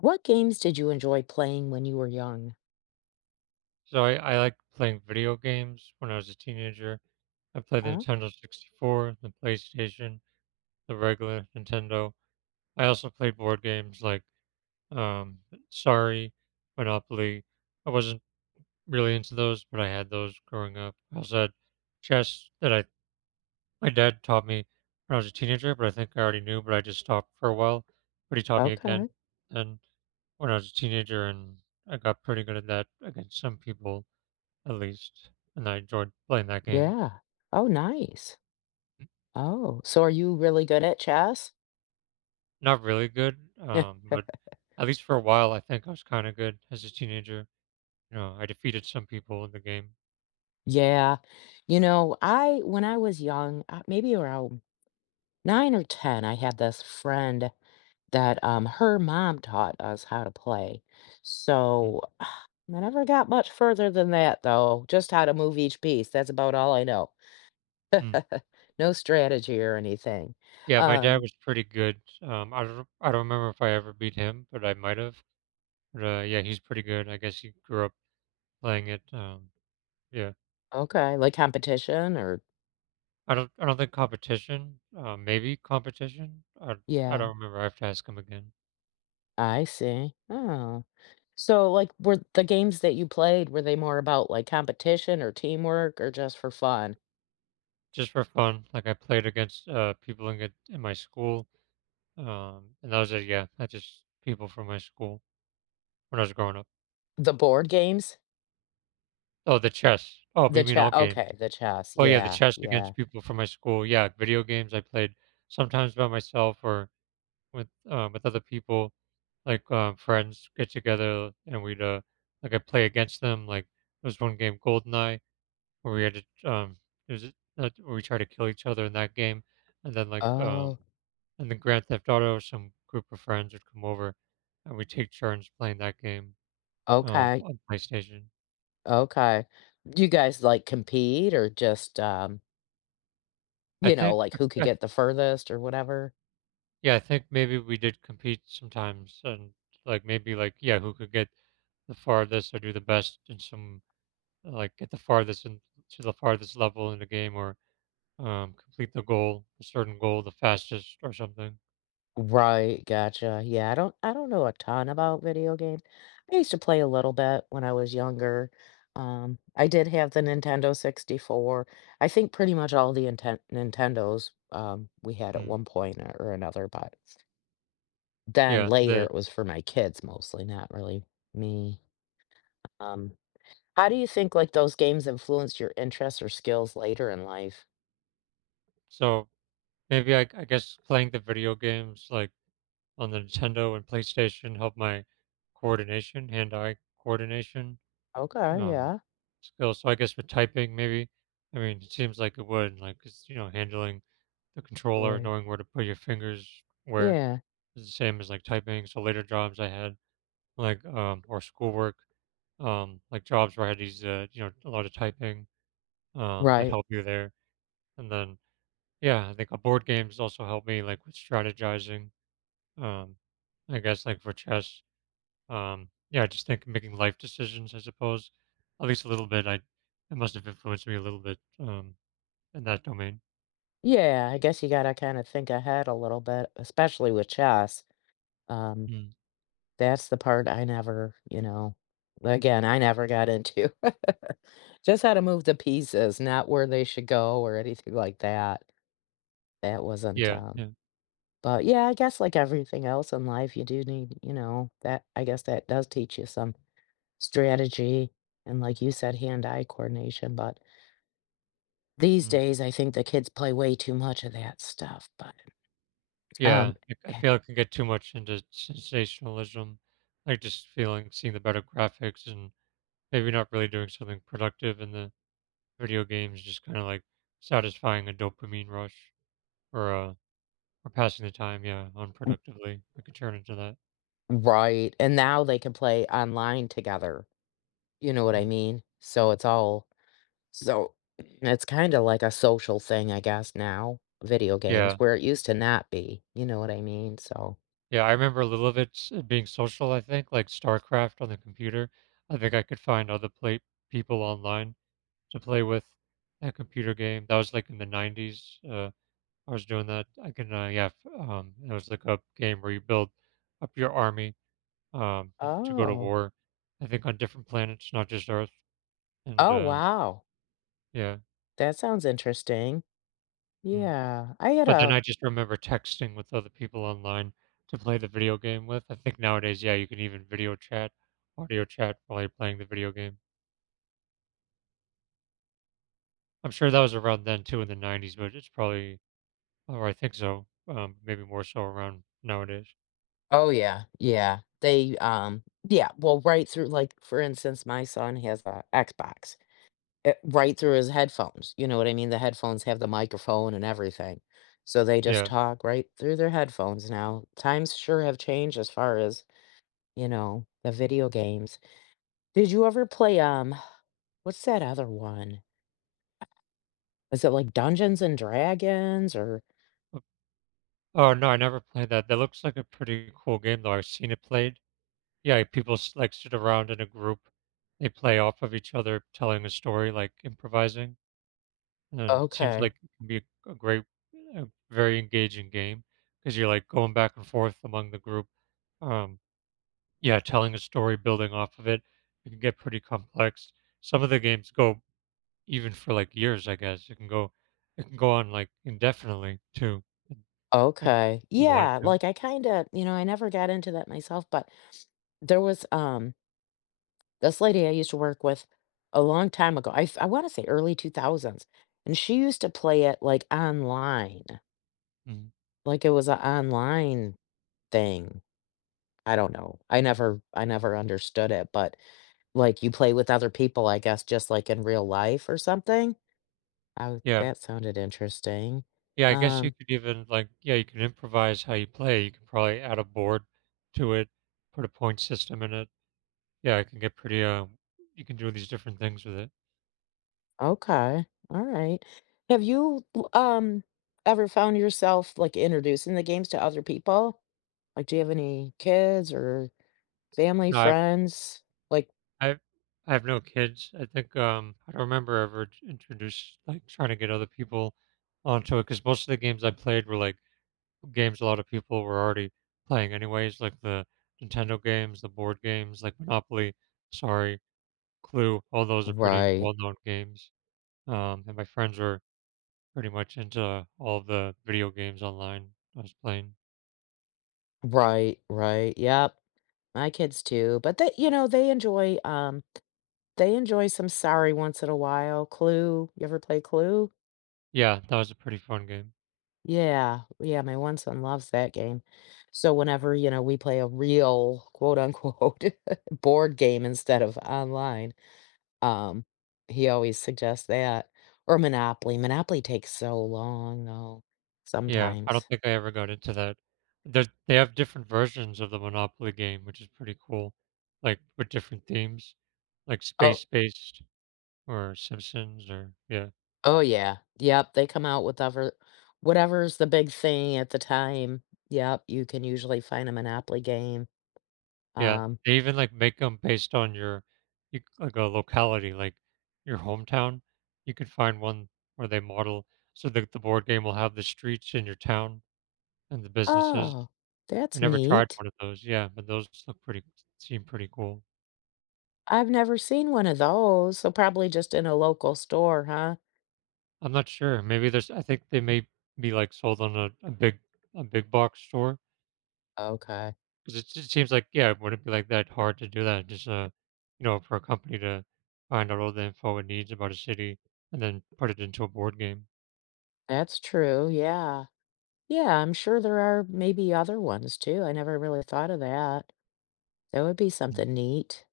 What games did you enjoy playing when you were young? So I like playing video games when I was a teenager. I played the Oh, Nintendo 64, the PlayStation, the regular Nintendo. I also played board games like um, Sorry, Monopoly. I wasn't really into those, but I had those growing up. I also had chess that I my dad taught me when I was a teenager, but I think I already knew, but I just stopped for a while. But he taught me again, okay. and when I was a teenager, and I got pretty good at that against some people at least, and I enjoyed playing that game. Yeah. Oh, nice. Oh, so are you really good at chess? Not really good, Yeah. But at least for a while, I think I was kind of good as a teenager. I defeated some people in the game. Yeah. I when I was young, maybe around 9 or 10, I had this friend that her mom taught us how to play. So, I never got much further than that though. Just how to move each piece. That's about all I know. Mhm. No strategy or anything. Yeah, my dad Um. was pretty good. I don't remember if I ever beat him, but I might have. But yeah, he's pretty good. I guess he grew up playing it. Yeah, Okay, like competition or I don't think competition. Maybe competition. I yeah, don't remember. I have to ask him again. I see. Oh. So like were the games that you played, were they more about like competition or teamwork or just for fun? Just for fun, like I played against people in my school. And those are that's just people from my school when I was growing up. The board games? Oh, the chess. Oh, The you mean chess. all games? Okay, the chess. Oh yeah, the Yeah, chess yeah. against people from my school. Yeah, video games I played sometimes by myself or with other people, like friends get together and we'd like I play against them. Like there was one game, Goldeneye, where we had to it was where we tried to kill each other in that game, and then Oh, and then Grand Theft Auto, some group of friends would come over and we take turns playing that game. Oh, okay. on PlayStation. Okay. You guys like compete or just I you know, think like who could I get the furthest or whatever? yeah, I think maybe we did compete sometimes and like maybe like yeah, who could get the farthest or do the best in some get the farthest in to the farthest level in the game or complete the goal, a certain goal the fastest or something. Right, gotcha. Yeah, I don't know a ton about video games. I used to play a little bit when I was younger. I did have the Nintendo 64. I think pretty much all the inten Nintendos we had at Hmm. one point or another, but then Yeah, later the it was for my kids mostly, not really me. Um, how do you think like those games influenced your interests or skills later in life? So maybe I guess playing the video games like on the Nintendo and PlayStation helped my coordination, hand-eye coordination. Okay, Um, yeah. Skill. So I guess with typing, maybe. I mean, it seems like it would, like it's you know, handling the controller, Right. knowing where to put your fingers where Yeah. is the same as like typing. So later jobs I had, like, or schoolwork, like jobs where I had these, you know, a lot of typing, that Right. helped you there. And then, yeah, I think board games also helped me, like, with strategizing. Um, I guess like for chess, yeah, I just think making life decisions, I suppose, at least a little bit, I it must have influenced me a little bit in that domain. Yeah, I guess you gotta kinda think ahead a little bit, especially with chess. Um, Mm. that's the part I never, again, I never got into. Just how to move the pieces, not where they should go or anything like that. That wasn't, Yeah, um, yeah, but yeah, I guess like everything else in life, you do need, you know, that I guess that does teach you some strategy and like you said, hand-eye coordination, but these mm, days, I think the kids play way too much of that stuff, but, yeah. um. I feel I can get too much into sensationalism, like just feeling seeing the better graphics and maybe not really doing something productive in the video games, just kind of like satisfying a dopamine rush or uh or passing the time, yeah, unproductively. I could turn into that. Right, and now they can play online together, you know what I Mm. mean? So it's all so it's kinda like a social thing, I guess, now, video games, Yeah. where it used to not be, you know what I mean? So. Yeah, I remember a little of it being social, I think, like StarCraft on the computer. I think I could find other play people online to play with that computer game. That was like in the 90s. I was doing that. Yeah, it was like a game where you build up your army and to go to Oh. war, I think on different planets, not just Earth. And Oh, wow. yeah. That sounds interesting. Mm. Yeah, I had But then a. I just remember texting with other people online to play the video game with. I think nowadays, yeah, you can even video chat, audio chat while you're playing the video game. I'm sure that was around then too in the 90s, but it's probably, or I think so, maybe more so around nowadays. Oh, yeah, yeah. They, yeah, well, right through like, for instance, my son has a Xbox. Eh, right through his headphones, you know what I mean? The headphones have the microphone and everything. So they just Yeah. talk right through their headphones now. Times sure have changed as far as, you know, the video games. Did you ever play, what's that other one? Is it like Dungeons and Dragons or Uh, Oh, no, I never played that. That looks like a pretty cool game, though. I've seen it played. Yeah, people like sit around in a group. They play off of each other, telling a story, like improvising. And it seems okay. like it can be a great, a very engaging game because you're like going back and forth among the group. Um, yeah, telling a story, building off of it. It can get pretty complex. Some of the games go even for like years, I guess. It can go on like indefinitely too. Like if Okay. you wanted Yeah, to. like I kinda, you know, I never got into that myself, but there was, um, this lady I used to work with a long time ago, I wanna say early 2000s, and she used to play it, like, online, Mhm. like it was an online thing. I don't know. I never understood it, but, like, you play with other people, I guess, just like in real life or something? Oh, Yeah. that sounded interesting. Yeah, I guess you Um, could even like yeah, you can improvise how you play. You can probably add a board to it, put a point system in it. Yeah, it can get pretty you can do these different things with it. okay, alright. Have you, l ever found yourself, like, introducing the games to other people? Like, do you have any kids or family, No, friends, like. I've I have no kids. I think, I don't remember ever t introduced like, trying to get other people onto it, because most of the games I played were, like, games a lot of people were already playing anyways, like the Nintendo games, the board games, like Monopoly, Sorry, Clue, all those are pretty Right. well-known games, and my friends were pretty much into all the video games online I was playing. Right, right. Yep. My kids too, but they, you know, they enjoy some Sorry once in a while. Clue. You ever play Clue? Yeah, that was a pretty fun game. Yeah. Yeah, my one son loves that game. So whenever, you know, we play a real quote unquote board game instead of online, um, he always suggests that. Or Monopoly. Monopoly takes so long though, Yeah, I don't sometimes. think I ever got into that. There they have different versions of the Monopoly game, which is pretty cool, like, with different themes, like Oh. space-based or Simpsons or yeah, Oh, yeah. Yep, they come out with ever whatever's the big thing at the time. Yep, you can usually find a Monopoly game. yeah. Um, They even, like, make them based on your you like, a locality, like, your hometown. You could find one where they model so that the board game will have the streets in your town and the businesses. oh, I that's never tried neat. one of those, yeah, but those look pretty seem pretty cool. I've never seen one of those, so probably just in a local store, huh? I'm not sure. Maybe there's I think they may be, like, sold on a big box store Okay. because it just seems like yeah, it wouldn't be, like, that hard to do that, just, you know, for a company to find out all the info it needs about a city and then put it into a board game. That's true, yeah. Yeah, I'm sure there are maybe other ones too, I never really thought of that. That would be Mm. something neat,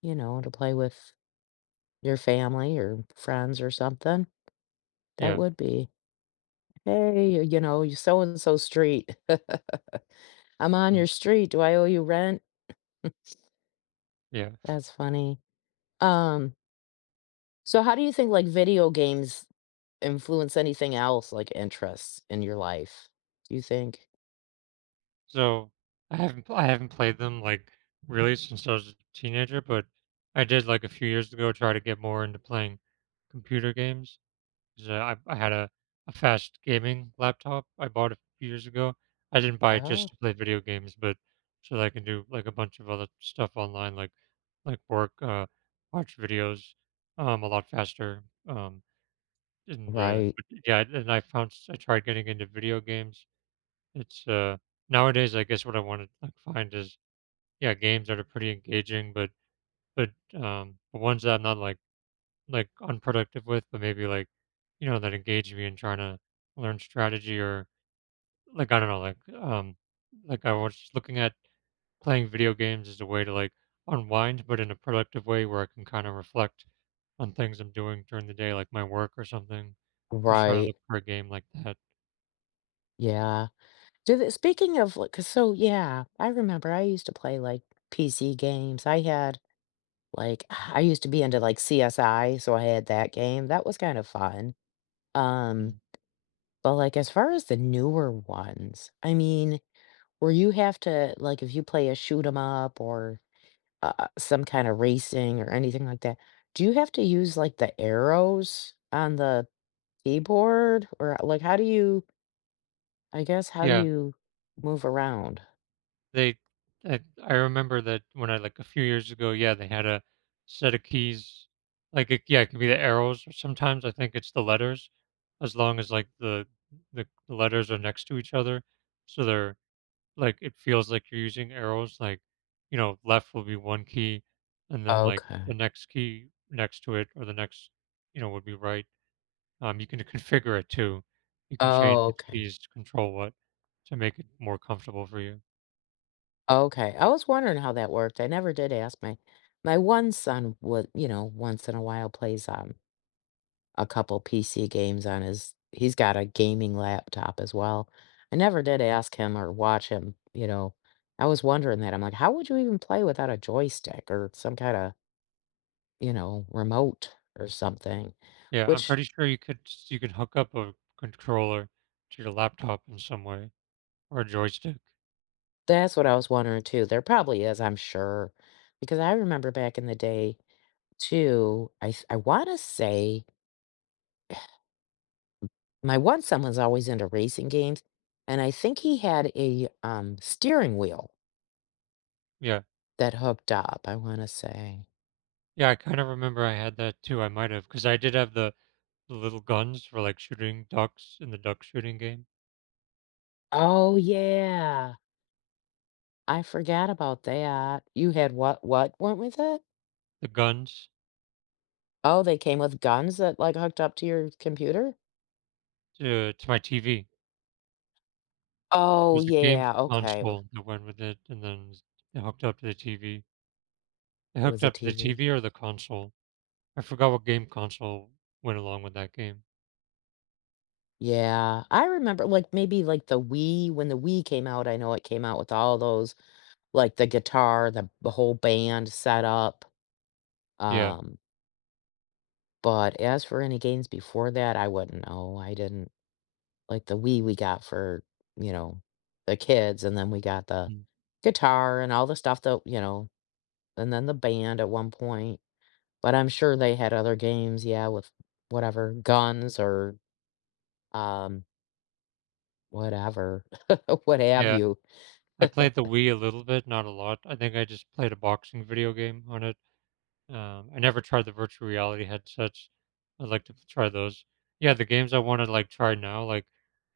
you know, to play with your family or friends or something. That Yeah. would be. Hey, you know, you so and so street. I'm on Mm. your street. Do I owe you rent? Yeah. That's funny. Um, so how do you think like video games influence anything else, like interests in your life? Do you think? So, I haven't played them, like, really since I was a teenager, but I did, like, a few years ago, try to get more into playing computer games. So I had a fast gaming laptop I bought a few years ago. I didn't buy it just Oh, to play video games, but so that I can do, like, a bunch of other stuff online, like work, watch videos, a lot faster, um, right, but yeah, and I found s I tried getting into video games. It's, uh Nowadays, I guess what I wanna, like, find is, yeah, games that are pretty engaging, but the ones that I'm not, like unproductive with, but maybe like, you know, that engage me in trying to learn strategy or like I don't know, like I was looking at playing video games as a way to like unwind, but in a productive way where I can kind of reflect on things I'm doing during the day, like my work or something. I was trying to right. look for a game like that. Yeah. Do they, speaking of like, 'cause so yeah, I remember I used to play like PC games. I had like I used to be into like CSI, so I had that game. That was kind of fun. Um, Mm. But, like, as far as the newer ones, I mean, where you have to like, if you play a shoot 'em up or, some kind of racing or anything like that, do you have to use, like, the arrows on the keyboard? Or, like, how do you I guess, how do Yeah. you move around? They I remember that when I like a few years ago, yeah, they had a set of keys. Like yeah, it could be the arrows or sometimes I think it's the letters, as long as like the letters are next to each other. So they're like it feels like you're using arrows, like, you know, left will be one key and then like the Okay. next key next to it or the next, you know, would be right. You can configure it too. You can change Oh, which okay. keys to control what to make it more comfortable for you. Okay. I was wondering how that worked. I never did ask my my one son would, you know, once in a while plays, a couple PC games on his he's got a gaming laptop as well. I never did ask him or watch him, you know. I was wondering that. I'm like, how would you even play without a joystick or some kind of, you know, remote or something? Yeah, I'm Which pretty sure you could hook up a controller to your laptop in some way or a joystick. that's what I was wondering too. There probably is, I'm sure. Because I remember back in the day too, I want to say my one son was always into racing games and I think he had a steering wheel Yeah. that hooked up, I want to say. Yeah, I kinda remember I had that too, I might have because I did have the little guns for, like, shooting ducks in the duck shooting game. Oh, yeah. I forgot about that. You had what went with it? The guns Oh, they came with guns that, like, hooked up to your computer? To my TV. Oh, There's a games yeah, okay, console that went with it, and then it hooked up to the TV. It it was hooked a up to the TV. TV or the console. I forgot what game console went along with that game. Yeah, I remember, like, maybe, like, the Wii when the Wii came out, I know it came out with all those like, the guitar, the whole band set up, Yeah. um, but as for any games before that, I wouldn't know, I didn't. Like the Wii we got for, you know, the kids, and then we got the Mm. guitar and all the stuff that, you know, and then the band at one point, but I'm sure they had other games, yeah, with whatever, guns or, um, whatever, what have Yeah. you. I played the Wii a little bit, not a lot. I think I just played a boxing video game on it. I never tried the virtual reality headsets. I'd like to try those. Yeah, the games I want to like try now, like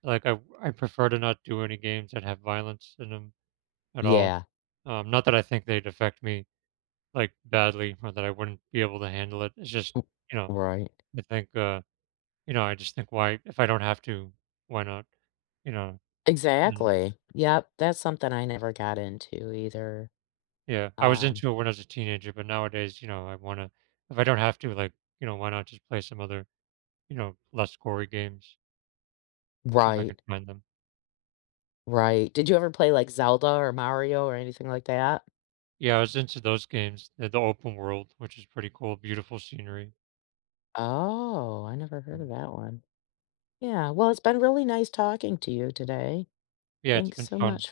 I prefer to not do any games that have violence in them at all. Yeah. Not that I think they'd affect me like badly or that I wouldn't be able to handle it. It's just, M. you know, Right. I think you know, I just think why if I don't have to, why not? You know. And Exactly. Yep, that's something I never got into either. Yeah, I was Um. into it when I was a teenager, but nowadays, you know, I want to, if I don't have to, like, you know, why not just play some other, you know, less gory games if I could Right, find them. right. Did you ever play, like, Zelda or Mario or anything like that? Yeah, I was into those games, the open world, which is pretty cool, beautiful scenery. Oh, I never heard of Mm. that one. Yeah, well, it's been really nice talking to you today. Yeah, it's Thanks been so fun. much